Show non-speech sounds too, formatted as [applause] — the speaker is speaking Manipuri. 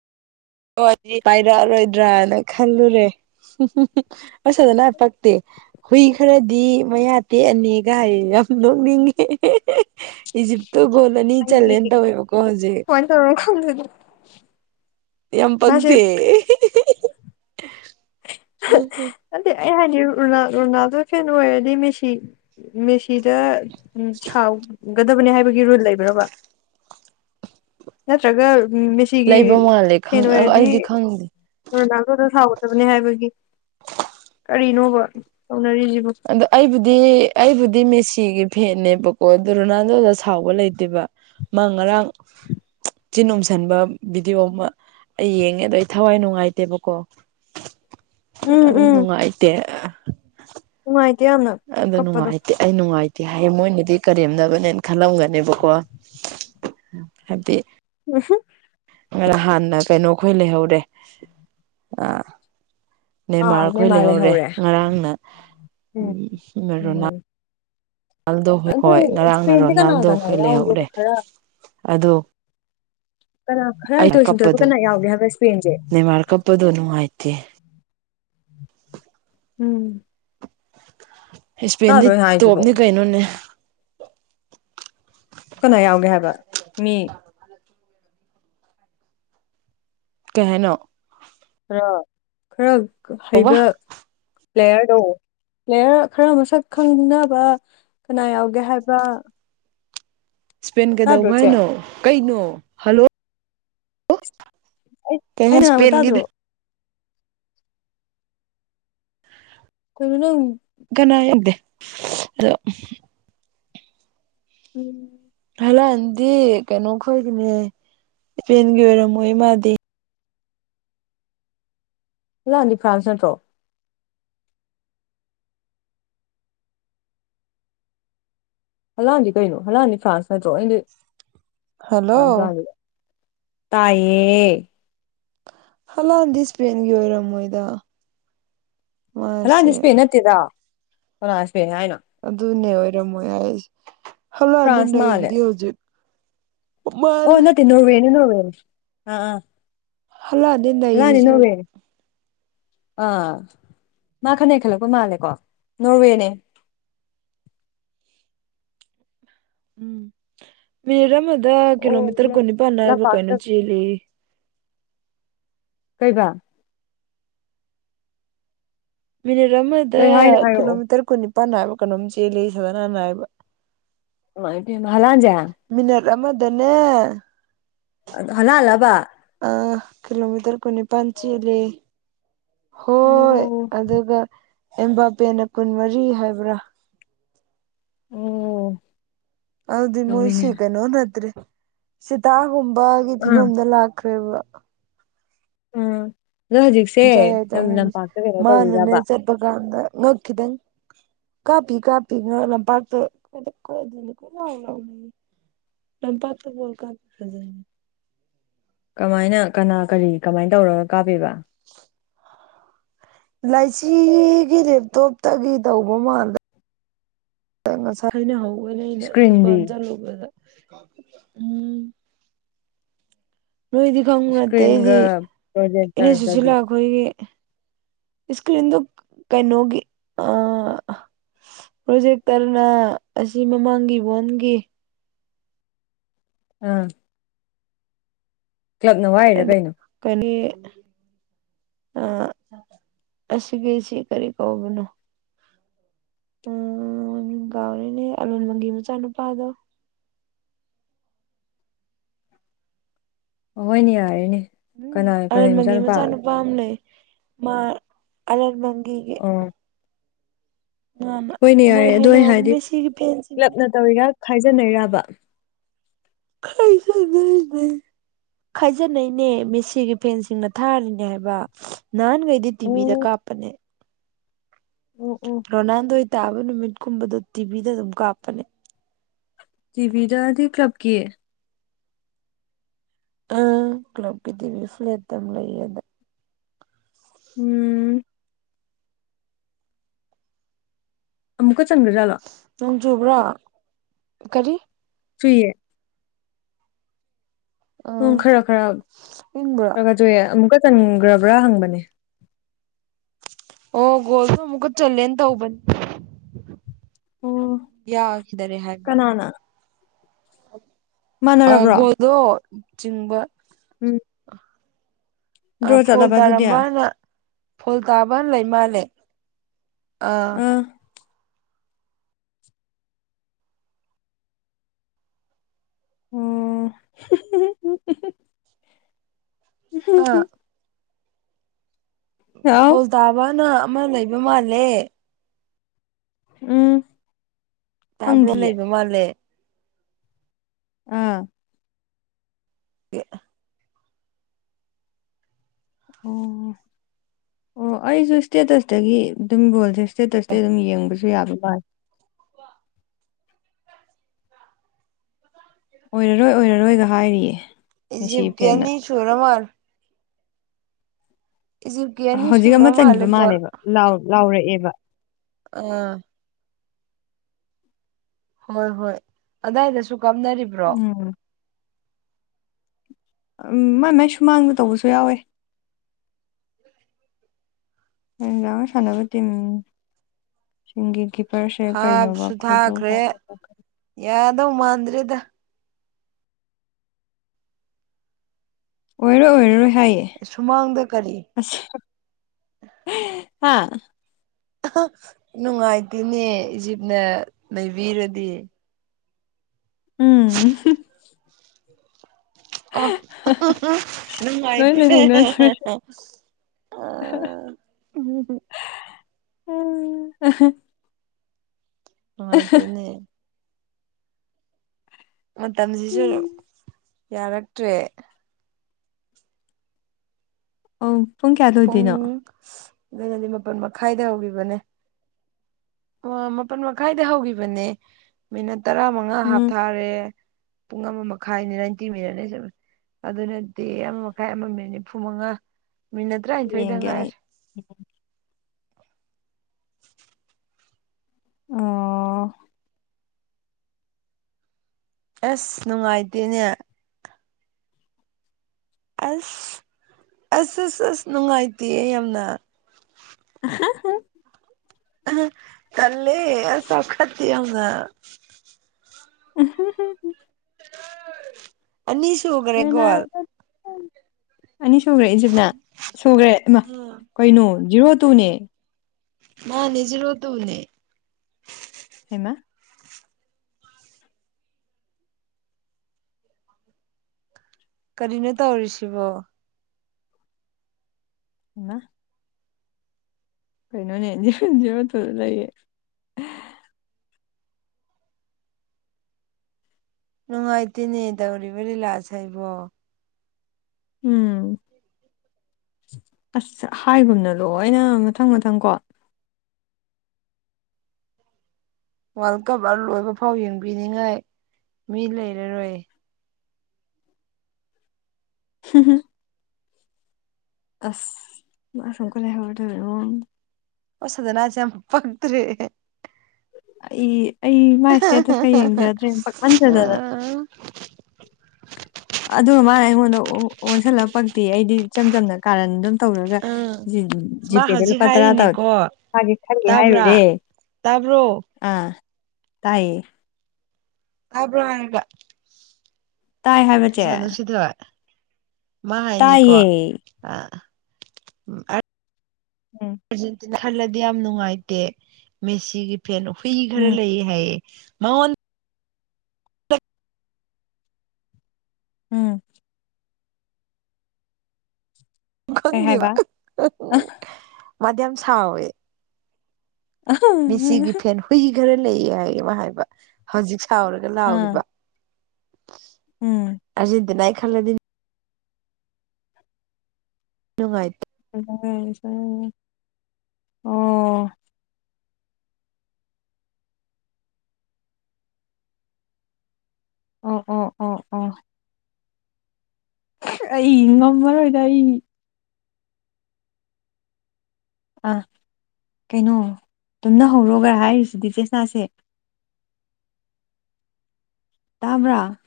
ꯑꯣꯛꯑꯗꯤ ꯄꯥꯏꯔꯛꯑꯔꯣꯏꯗ꯭ꯔꯅ ꯈꯜꯂꯨꯔꯦ UNINTELLIGIBLE ꯃꯌꯥ ꯇꯦꯛꯑꯅꯤꯒꯥꯏ ꯍꯥꯏꯔꯛꯑꯦ ꯌꯥꯝ ꯅꯣꯛꯅꯤꯡꯉꯦ ꯏꯖꯤꯞꯇꯣ ꯒꯣꯜꯑꯅꯤ ꯆꯜꯂꯦꯅ ꯑꯩ ꯇꯧꯋꯦꯕꯀꯣ ꯍꯧꯖꯤꯛ ꯀꯃꯥꯏꯅ ꯇꯧꯔꯅꯣ ꯈꯪꯗꯦꯗ ꯌꯥꯝ ꯃꯥꯁꯦ ꯄꯛꯇꯦ INAUDIBLE ꯅꯠꯇꯦ ꯑꯩ ꯍꯥꯏꯗꯤ ꯔꯣꯅꯥ ꯔꯣꯅꯥꯜꯗꯣ ꯐꯦꯟ ꯑꯣꯏꯔꯗꯤ ꯃꯦꯁꯤ ꯃꯦꯁꯤꯗ ꯎꯝ ꯁꯥꯎꯒ ꯗꯕꯅꯤ ꯍꯥꯏꯕꯒꯤ ꯔꯨꯜ ꯂꯩꯕ꯭ꯔꯕ ꯅꯠꯇ꯭ꯔꯒ ꯎꯝ ꯃꯦꯁꯤꯒꯤ ꯂꯩꯕ ꯃꯥꯜꯂꯦ ꯈꯪ ꯐꯦꯟꯑꯣꯏꯔꯗꯤ ꯑꯩꯗꯤ ꯈꯪꯗꯦ ꯔꯣꯅꯥꯜꯗꯣꯗ ꯁꯥꯎꯒꯗꯕꯅꯤ ꯍꯥꯏꯕꯒꯤ ꯀꯔꯤꯅꯣꯕ ꯇꯧꯅꯔꯤꯁꯤꯕꯨ ꯑꯗꯣ ꯑꯩꯕꯨꯗꯤ ꯑꯩꯕꯨꯗꯤ ꯃꯦꯁꯤꯒꯤ ꯐꯦꯟꯅꯦꯕꯀꯣ ꯑꯗꯨ ꯔꯣꯅꯥꯜꯗꯣꯗ ꯁꯥꯎꯕ ꯂꯩꯇꯦꯕ ꯃꯥ ꯉꯔꯥꯡ ꯆꯤꯟ ꯎꯝꯁꯟꯕ ꯚꯤꯗꯤꯑꯣ ꯑꯃ ꯑꯩꯌꯦꯡꯉꯦ ꯑꯗꯣ ꯑꯩꯊꯋꯥꯏ ꯅꯨꯡꯉꯥꯏꯇꯦꯕꯀꯣ ꯎꯝ ꯑꯗꯨꯝ ꯎꯝ ꯅꯨꯡꯉꯥꯏꯇꯦ ꯅꯨꯡꯉꯥꯏꯇꯦ ꯌꯥꯝꯅ ꯑꯗꯣ ꯀꯞꯄꯗꯣ ꯅꯨꯡꯉꯥꯢꯇꯦ ꯑꯩꯅꯨꯡꯉꯥꯏ ꯇꯦ ꯍꯥꯏꯌꯦ ꯃꯣꯏꯅꯗꯤ ꯀꯔꯦꯝꯅꯕꯅꯦꯅ ꯈꯜꯂꯝꯒꯅꯦꯕꯀꯣ ꯍꯥꯏꯕꯗꯤ INAUDIBLE ꯈꯔ ꯍꯥꯟꯅ ꯀꯩꯅꯣꯈꯣꯏ ꯂꯩꯍꯧꯔꯦ ꯑꯥ ꯅꯦꯃꯥꯔ ꯈꯣꯏ ꯂꯩꯍꯧꯔꯦ ꯉꯔꯥꯡꯅ ꯎꯝ ꯔꯣꯅꯥꯜ ꯎꯝ ꯗꯣ ꯑꯗꯨ ꯍꯣꯏ ꯉꯔꯥꯡꯅ ꯏꯁꯄꯦꯟꯁꯦ ꯀꯅꯥ ꯔꯣꯅꯥꯜꯗꯣ ꯀꯅꯥ ꯈꯣꯏ ꯌꯥꯎꯒꯦꯕ ꯂꯩꯍꯧꯔꯦ ꯈꯔ ꯑꯗꯣ ꯀꯅꯥ ꯈꯔ ꯑꯩ ꯍꯩꯊꯣꯏ ꯁꯤꯡꯊꯣꯏꯕ ꯀꯞꯄꯗꯨ ꯀꯅꯥ ꯌꯥꯎꯒꯦ ꯍꯥꯏꯕ ꯏꯁꯄꯦꯟꯁꯦ ꯅꯦꯔꯃꯥ ꯀꯞꯄꯗꯣ ꯅꯨꯡꯉꯥꯢꯇꯦ INAUDIBLE ꯎꯪꯎꯪ ꯏꯁꯄꯦꯟꯗꯤ ꯇꯣꯞ ꯅꯤ ꯀꯩꯅꯣꯅꯦ ꯀꯥꯅ ꯌꯥꯎꯒꯦ ꯍꯥꯏꯕ ꯃꯤ ꯀꯩ ꯍꯥꯢꯅꯣ ꯈꯔ ꯈꯔ ꯀꯧꯕ ꯍꯩꯕ ꯄ꯭ꯂꯦꯌꯥꯔꯗꯣ ꯄ꯭ꯂꯦꯌꯥꯔ ꯈꯔ ꯃꯁꯛ ꯈꯪꯅꯕ ꯀꯅꯥ ꯌꯥꯎꯒꯦ ꯍꯥꯏꯕ ꯏꯁꯄꯦꯟ ꯇꯥꯗ꯭ꯔꯣ ꯀꯩꯗꯧꯕ ꯆꯦ ꯍꯥꯏꯅꯣ ꯀꯩꯅꯣ ꯍꯜꯂꯣꯑꯣ ꯑꯩ ꯑꯩꯅ ꯉꯥꯡꯕ ꯇꯥꯗ꯭ꯔꯣ ꯀꯩꯅꯣ ꯅꯪ ꯀꯅꯥ ꯌꯦꯗꯦ ꯑꯗꯣ ꯎꯝ ꯍꯜꯂꯣꯥꯟꯗꯤ ꯀꯩꯅꯣ ꯈꯣꯏꯒꯤꯅꯦ ꯏꯄꯦꯟꯒꯤ ꯑꯣꯏꯔꯝꯃꯣꯏ ꯃꯥꯗꯤ ꯍꯂꯥꯟꯗꯤ ꯐ꯭ꯔꯥꯟꯁ ꯅꯠꯇ꯭ꯔꯣ ꯍꯜꯂꯥꯟꯗꯤ ꯀꯩꯅꯣ ꯍꯜꯂꯥꯟꯗꯤ ꯐ꯭ꯔꯥꯟꯁ ꯅꯠꯇ꯭ꯔꯣ ꯑꯗꯤ ꯍꯜꯂꯣ ꯇꯥꯏꯌꯦ ꯍꯂꯥꯟꯗꯤ ꯏꯁꯄꯦꯟꯒꯤ ꯑꯣꯏꯔꯝꯃꯣꯏꯗ ꯍꯂꯥꯟꯗꯤ ꯃꯥꯁꯦ ꯏꯁꯄꯦꯟ ꯅꯠꯇꯦꯗ ꯀꯅꯥꯅ ꯑꯗꯨꯅꯦ ꯑꯣꯏꯔꯝꯃꯣꯏ ꯍꯥꯏꯁꯦ ꯍꯂꯥꯟꯅꯤ ꯐ꯭ꯔꯥꯟꯁ ꯃꯥꯜꯂꯦ ꯅꯩꯔꯤꯗꯤ ꯍꯧꯖꯤꯛ ꯑꯣ ꯃꯥꯜꯂꯦ ꯅꯠꯇꯦ ꯅꯣꯔꯋꯦꯅꯤ ꯅꯣꯔꯋꯦꯅꯤ ꯑꯥ ꯑꯥ ꯍꯂꯥꯟꯅꯤ ꯍꯂꯥꯟꯗꯤ ꯅꯩꯔꯤꯁꯦ ꯍꯧꯖꯤꯛ ꯅꯣꯔꯋꯦꯅꯦ ꯑꯥ ꯃꯥ ꯈꯔ ꯅꯩꯈꯠꯂꯛꯄ ꯃꯥꯜꯂꯦꯀꯣ ꯅꯣꯔꯋꯦꯅꯦ [inaudible] ꯎꯝ ꯄ꯭ꯂꯦ ꯑꯃꯗ ꯑꯣ ꯀꯤꯂꯣꯃꯤꯇꯔ ꯀꯨꯟꯅꯤꯄꯥꯟ ꯍꯥꯏꯕ꯭ꯔꯥ ꯂꯝꯄꯥꯛꯇ ꯀꯩꯅꯩ ꯆꯦꯜꯂꯦꯌꯦ ꯀꯩꯕ ꯃꯤꯅꯤꯠ ꯑꯃꯗ ꯀꯩ ꯍꯥꯏꯅꯣ ꯍꯥꯏꯔꯛꯑꯣ ꯀꯤꯂꯣꯃꯤꯇꯔ ꯀꯨꯟꯅꯤꯄꯥꯟ ꯍꯥꯏꯕ ꯀꯩꯅꯣꯝ ꯆꯦꯜꯂꯦꯌꯦ ꯁꯕꯅꯅ ꯍꯥꯏꯕ ꯍꯩꯃꯥ ꯄꯦꯝꯃ ꯍꯂꯥꯟꯖꯦ ꯔꯃꯗꯅꯦꯦ [unintelligible] ꯍꯂꯥꯟꯂꯕ ꯑꯥ ꯀꯤꯂꯣꯃꯤꯇꯔ ꯀꯨꯟꯅꯤꯄꯥꯟ ꯆꯦꯜꯂꯦꯌꯦ ꯍꯣꯏ ꯑꯣ ꯑꯗꯨꯒ ꯑꯦꯝꯕꯥꯄꯦꯟꯅ ꯀꯨꯟ ꯃꯔꯤ ꯍꯥꯏꯕ꯭ꯔꯥ ꯑꯣ ꯑꯗꯨꯗꯤ ꯃꯣꯏꯁꯤ ꯇꯧꯔꯤꯅꯦ ꯀꯩꯅꯣ ꯅꯠꯇ꯭ꯔꯦ ꯆꯤꯇꯥꯒꯨꯝꯕꯒꯤ ꯑꯥ ꯐꯤꯕꯝꯗ ꯂꯥꯛꯈ꯭ꯔꯦ ꯀꯔꯤꯕ ꯎꯝ ꯑꯗꯣ ꯍꯧꯖꯤꯛꯁꯦ ꯄꯨꯡꯆꯥꯏ ꯌꯥꯏꯇꯥꯒꯨꯝꯕꯁꯦ ꯂꯝꯄꯥꯛꯇ ꯀꯩꯅꯣ ꯇꯧꯔꯤꯔꯕ ꯅꯣꯀꯤꯗꯪ [unintelligible] ꯀꯥꯄꯤ ꯀꯥꯄꯤ ꯉ ꯄꯥꯛꯇ ꯀ ꯀ ꯂ ꯂ [unintelligible] ꯂꯝꯄꯥꯛꯇ ꯕꯣꯜ ꯀꯥꯞꯄ ꯐꯖꯩ ꯀꯃꯥꯏꯅ ꯀꯅꯥ ꯀꯔꯤ ꯀꯃꯥꯏꯅ ꯇꯧꯔꯒ ꯀꯥꯞꯄꯤꯕ ꯂꯥꯏꯆꯤꯒꯤ ꯂꯦꯞꯇꯣꯞꯇꯒꯤ ꯇꯧꯕ ꯃꯥꯜꯂꯦ ꯆꯁ ꯍꯥꯏꯅ ꯍ [unintelligible] ꯏꯁꯀ꯭ꯔꯤꯟꯗꯤ ꯗꯨꯀꯥꯟ ꯆꯂꯨꯧꯕꯗ ꯎꯝ ꯅꯣꯏꯗꯤ ꯈꯪꯕ ꯅꯠꯇꯦ ꯑꯩꯗꯤ ꯏꯁꯀ꯭ꯔꯤꯟꯒ ꯏꯅꯦ ꯁꯨꯠꯁꯤꯜ ꯄ꯭ꯔꯣꯖꯦꯛꯇꯔꯒꯗꯤ ꯂꯥꯛꯄꯒꯤ ꯏꯁꯀ꯭ꯔꯤꯟꯗꯣ ꯀꯩꯅꯩꯅꯣꯒꯤ ꯑꯥ ꯄ꯭ꯔꯣꯖꯦꯛꯇꯔꯅ ꯑꯁꯤ ꯃꯃꯥꯡꯒꯤ ꯋꯥꯟꯒꯤ ꯑꯥ ꯀ꯭ꯂꯕꯅ ꯋꯥꯏꯔꯤꯔꯥ ꯀꯩꯅꯣ ꯑꯥ ꯑꯁꯤꯒꯤꯁꯤ ꯀꯔꯤ ꯀꯧꯕꯅꯣ ꯎꯝ ꯀꯥꯎꯔꯦꯅꯦ ꯑꯂꯨꯟꯃꯪꯒꯤ ꯃꯆꯥꯅꯨꯄꯥꯗꯣ ꯑꯍꯣꯏꯅꯦ ꯌꯥꯔꯦꯅꯦ ꯎꯝ ꯀꯅꯥ ꯀꯔꯦꯝ ꯑꯂꯨꯟꯃꯪꯒꯤ ꯃꯆꯥꯅꯨꯄꯥ ꯑꯃ ꯂꯩ ꯃꯥ ꯑꯂꯨꯟꯃꯪꯒꯤ ꯗꯤꯒꯤ ꯑꯣ ꯍꯣꯏꯅꯦ ꯌꯥꯔꯦ ꯑꯗꯨ ꯑꯩ ꯍꯥꯏꯅꯍꯧꯕ ꯍꯥꯏꯗꯤ ꯃꯦꯁꯤꯒꯤ ꯐꯦꯟꯁꯤꯡꯅ ꯀ꯭ꯂꯞꯅ ꯇꯧꯔꯤꯔꯥ ꯈꯥꯏꯖꯟꯅꯔꯤꯔꯕ [unintelligible] ꯈꯥꯏꯖꯅꯩꯅꯦ ꯃꯦꯁꯤꯒꯤ ꯐꯦꯟꯁꯤꯡꯅ ꯊꯥꯔꯤꯅꯦ ꯍꯥꯏꯕ ꯅꯍꯥꯟꯒꯩꯗꯤ ꯇꯤꯚꯤꯗ ꯑꯣ ꯀꯥꯞꯄꯅꯦ ꯑꯣ ꯑꯣ ꯔꯣꯅꯥꯜꯗꯣꯏ꫰ꯇꯥꯕ ꯅꯨꯃꯤꯠ ꯀꯨꯝꯕꯗ ꯇꯤꯚꯤꯗ ꯗꯨꯝ ꯀꯥꯞꯄꯅꯦ ꯇꯕꯤꯗꯗꯤ ꯀ꯭ꯂꯕꯀꯤ ꯑ ꯀ꯭ꯂꯕꯀꯤ ꯇꯤꯚꯤ ꯐ꯭ꯂꯦꯠꯇꯝ ꯂꯩꯌꯦꯕ ꯎꯝ ꯑꯃꯨꯛꯀꯠ ꯅꯣꯡ ꯆꯨꯕ꯭ꯔꯣ ꯀꯔꯤ ꯆꯨꯏꯌꯦ ꯑꯥ ꯎꯝ ꯈꯔ ꯈꯔ ꯏꯪꯕ꯭ꯔꯣ ꯈꯔ ꯆꯨꯌꯦ ꯑꯃꯨꯛꯀ ꯆꯟꯒ꯭ꯔꯕ꯭ꯔꯥ ꯍꯪꯕꯅꯦ ꯑꯣ ꯒꯣꯜꯁꯨ ꯑꯃꯨꯛꯀ ꯆꯜꯂꯦꯅ ꯇꯧꯕꯅ ꯑꯣ ꯌꯥꯈꯤꯗꯔꯦ ꯍꯥꯏꯕ ꯀꯅꯥꯅ ꯃꯥꯟꯅꯔꯕ꯭ꯔꯣ ꯑꯒꯣꯗꯣ ꯆꯤꯟꯕ [inaudible] ꯑ ꯗ꯭ꯔꯣ ꯐꯣꯜ ꯆꯠꯂꯕ ꯑꯗꯨꯗꯤ ꯑꯥ ꯇꯥꯔꯝꯕꯥꯅ ꯐꯣꯜ ꯇꯥꯕꯟ ꯂꯩꯃꯥꯜꯂꯦ ꯑꯥ ꯑꯣ ꯎꯝ [unintelligible] ꯍꯥ [unintelligible] ꯍꯥꯎ ꯐꯣꯜ ꯇꯥꯕꯥꯅ ꯑꯃ ꯂꯩꯕ ꯃꯥꯜꯂꯦ ꯎꯝ ꯇꯥꯕ꯭ꯔꯣ ꯐꯪꯗꯤꯌꯦ ꯂꯩꯕ ꯃꯥꯜꯂꯦ ꯑꯥ ꯑꯦ ꯑꯣ ꯑꯣ ꯑꯩꯁꯨ ꯏꯁꯇꯦꯇ꯭ꯁꯇꯒꯤ ꯑꯗꯨꯝ ꯔꯣꯜꯖꯦꯁ ꯏ꯭ꯁꯇꯦꯇ꯭ꯁ ꯇꯩ ꯑꯗꯨꯝ ꯌꯦꯡꯕꯁꯨ ꯌꯥꯕ ꯋꯥ ꯑꯣꯏꯔꯔꯣꯏ ꯑꯣꯏꯔꯔꯣꯏꯒ ꯍꯥꯏꯔꯤꯌꯦ ꯃꯦꯁꯤ ꯏꯖꯤꯕꯒ ꯀꯤ ꯐꯦꯟꯅ ꯑꯅꯤ ꯁꯨꯔ ꯃꯥꯜꯂꯦ ꯏꯖꯤꯞꯀꯤ ꯑꯅꯤ ꯍꯧꯖꯤꯛ ꯁꯨꯔ ꯑꯃ ꯃꯥꯜꯂꯦ ꯆꯟꯒꯤꯕ ꯒꯣꯜ ꯃꯥꯜꯂꯦꯕ ꯂꯥꯎ ꯂꯥꯎꯔꯛꯑꯦꯕ ꯑꯥ ꯍꯣꯏ ꯍꯣꯏ ꯑꯗꯥꯏꯗꯁꯨ ꯀꯥꯞꯅꯔꯤꯕ꯭ꯔꯣ ꯎꯝ ꯎꯝ ꯃꯥꯏ ꯃꯥꯏ ꯁꯨꯃꯥꯡꯗ ꯇꯧꯕꯁꯨ ꯌꯥꯎꯋꯦ [unintelligible] ꯁꯥꯟꯅꯕ ꯇꯤꯝ ꯁꯤꯡꯒꯤ ꯒꯤꯞ ꯍꯥꯞꯁꯨ ꯊꯥꯈ꯭ꯔꯦ ꯌꯥꯗꯧ ꯃꯥꯟꯗ꯭ꯔꯦꯗ ꯑꯣꯏꯔꯔꯣꯏ ꯑꯣꯏꯔꯔꯣꯏ ꯍꯥꯏꯌꯦ ꯁꯨꯃꯥꯡꯗ ꯀꯔꯤ ꯑ꯭ꯁ ꯍꯥꯥ ꯅꯨꯡꯉꯥꯏꯇꯦꯅꯦ ꯏꯖꯤꯞꯅ ꯅꯩꯕꯤꯔꯗꯤ ꯎꯝ ꯑꯣꯥ [unintelligible] ꯂꯣꯏ ꯅꯨꯡꯉꯥꯏꯇꯦ ꯂꯩꯍꯧꯅꯗ꯭ꯔꯦ [unintelligible] ꯎꯝ ꯑꯥꯍꯥ ꯅꯨꯡꯉꯥꯏꯇꯦꯅꯦ ꯃꯇꯝꯁꯤꯁꯨ ꯌꯥꯔꯛꯇ꯭ꯔꯦ ꯑꯧ ꯀꯌꯥ ꯄꯨꯡ ꯂꯣꯏꯗꯣꯏꯅꯣ ꯗꯨꯅꯅꯤ ꯃꯥꯄꯜ ꯃꯈꯥꯏꯗ ꯍꯧꯒꯤꯕꯅꯦ ꯑꯣ ꯃꯥꯄꯜ ꯃꯈꯥꯏꯗ ꯍꯧꯈꯤꯕꯅꯦ ꯃꯤꯅꯠ ꯇꯔꯥꯃꯉꯥ ꯍꯥꯞꯊꯔꯦ ꯄꯨꯡ ꯑꯃꯃꯈꯥꯏꯅꯤ ꯅꯥꯏꯟꯇꯤ ꯃꯤꯅꯠꯅꯤ ꯑꯗꯨꯅꯗꯤ ꯑꯃ ꯃꯈꯥꯏ ꯑꯃꯃꯤꯅꯠ ꯅꯤꯐꯨ ꯃꯉꯥ ꯃꯤꯅꯠ ꯌꯦꯡꯒꯦ ꯑꯩ ꯇ꯭ꯔꯥꯏꯟꯊꯣꯏꯗꯉꯥꯏꯔꯦ INAUDIBLE ꯑꯥꯑꯣ ꯑꯥꯁ ꯅꯨꯡꯉꯥꯏꯇꯦꯅꯦ ꯑꯥꯁ ꯑꯥꯁ ꯑꯁꯆ ꯑꯁꯆ ꯅꯨꯡꯉꯥꯏꯇꯦꯌꯦ ꯌꯥꯝꯅ ꯑꯥꯍꯥ ꯍꯥ ꯇꯜꯂꯦ ꯆꯥꯎꯈꯠꯇꯤꯌꯦ ꯌꯥꯝꯅ INAUDIBLE ꯑꯅꯤꯁꯨꯨꯒ꯭ꯔꯦꯒꯣꯜ ꯑꯅꯤ ꯁꯨꯒ꯭ꯔꯦ ꯏꯖꯤꯞꯅ ꯁꯨꯒ꯭ꯔꯦ ꯑꯃꯥ ꯎꯝ ꯀꯩꯅꯣ ꯖꯤꯔꯣ ꯇꯨꯅꯦ ꯃꯥꯅꯤ ꯖꯤꯔꯣ ꯇꯨꯅꯦ ꯍꯩꯃꯥ ꯀꯔꯤꯅꯣꯇꯧꯔꯤꯁꯤꯕꯣ ꯃꯥꯑꯥ ꯀꯩꯅꯣꯅꯦ ꯖꯤꯔꯣꯇꯨꯗ ꯂꯩꯌꯦ ꯅꯨꯡꯉꯥꯏꯇꯦꯅꯦ ꯇꯧꯔꯤꯕ ꯂꯤꯂꯥꯁꯦ ꯑꯩꯕꯣ ꯎꯪꯎꯪ ꯑꯥꯁ ꯍꯥꯏꯒꯨꯝꯅ ꯂꯣꯏꯅꯥ ꯃꯊꯪ-ꯃꯊꯪꯀꯣ ꯋꯥꯔꯜ ꯀꯞ ꯑꯥ ꯂꯣꯏꯕꯐꯥꯎ ꯌꯦꯡꯕꯤꯅꯤꯉꯥꯏ ꯃꯤ ꯂꯩꯔꯔꯣꯏꯌꯦ UNINTELLIGIBLE ꯑꯥꯁ ꯃꯥꯁꯨ ꯑꯃꯨꯛꯀ ꯂꯩꯍꯧꯔ ꯗꯣꯢꯔꯣ ꯑꯣꯡ ꯈꯣꯢ ꯁꯙꯅꯁꯦ ꯌꯥꯝ ꯄꯛꯇꯔꯦ ꯑꯩ ꯑꯩ ꯃꯥꯢ ꯏꯁꯇꯦꯇꯁꯀ ꯌꯦꯡꯖꯗ꯭ꯔꯦ ꯄꯛꯃꯟꯗꯥꯗꯅ ꯑꯥ ꯑꯗꯨꯒ ꯃꯥꯅ ꯑꯩꯉꯣꯟꯗ ꯑꯣꯟ-ꯑꯣꯟꯁꯤꯜꯂ ꯄꯛꯇꯦꯌꯦ ꯑꯩꯗꯤ ꯏꯆꯝ ꯆꯝꯅ ꯀꯥꯔꯟ ꯑꯗꯨꯝ ꯇꯧꯔꯒ ꯖꯤ ꯃꯥ ꯖꯤꯄꯦꯗ ꯍꯧꯖꯤꯛ ꯂꯨꯄꯥ ꯇꯔꯥ ꯍꯥꯏꯔꯤꯅꯦꯀꯣ ꯊꯥꯒꯦ ꯈꯜꯂꯦ ꯇꯥꯕ꯭ꯔꯥ ꯍꯥꯏꯔꯨꯔꯦ ꯇꯥꯕ꯭ꯔꯣ ꯑꯥ ꯇꯥꯏꯌꯦ ꯇꯥꯕ꯭ꯔꯣ ꯍꯥꯏꯔꯒ ꯇꯥꯏ ꯍꯥꯏꯕ ꯆꯦ ꯢꯆꯥꯅꯨꯡꯁꯤꯊꯣꯢ ꯃꯥ ꯍꯥꯏꯅꯦꯀꯣ ꯇꯥꯏꯌꯦ ꯑꯥ ꯑꯥꯔꯠ INAUDIBLE ꯈꯜꯂꯗꯤ ꯌꯥꯝꯅꯨꯡꯉꯥꯏꯇꯦ ꯃꯦꯁꯤꯒꯤ ꯐꯦꯟ ꯍꯨꯏ ꯈꯔ ꯎꯝ ꯂꯩꯌꯦ ꯍꯥꯏꯌꯦ ꯃꯥꯑꯣꯟ INAUDIBLE ꯀꯩ ꯈꯪꯗꯦꯕ ꯍꯥꯏꯕ ꯃꯥꯗꯤ ꯌꯥꯝ ꯁꯥꯎꯋꯦ ꯑꯥ ꯃꯦꯁꯤꯒꯤ ꯐꯦꯟ ꯍꯨꯏꯈꯔ ꯂꯩꯌꯦ ꯍꯥꯏꯌꯦ ꯃꯥ ꯍꯥꯏꯕ ꯍꯧꯖꯤꯛ ꯁꯥꯎꯔꯒꯂꯥꯎꯔꯤꯕ ꯎꯝ ꯑꯥꯔꯖꯦꯟꯇꯤꯅꯥꯒꯤ ꯈꯜꯂꯗꯤ ꯅꯨꯡꯉꯥꯢ UNINTELLIGIBLE ꯑꯣ ꯑꯣ ꯑꯣ ꯑꯣ ꯑꯩ ꯉꯝꯃꯥꯔꯣꯏꯗ ꯑꯩ ꯑꯥ ꯀꯩꯅꯣ ꯇꯨꯝꯅꯍꯧꯔꯣ ꯒꯥꯢ ꯍꯥꯏꯔꯤꯁꯤꯗꯤ ꯆꯦꯁꯅꯥꯁꯦ ꯇꯥꯕ꯭ꯔꯥ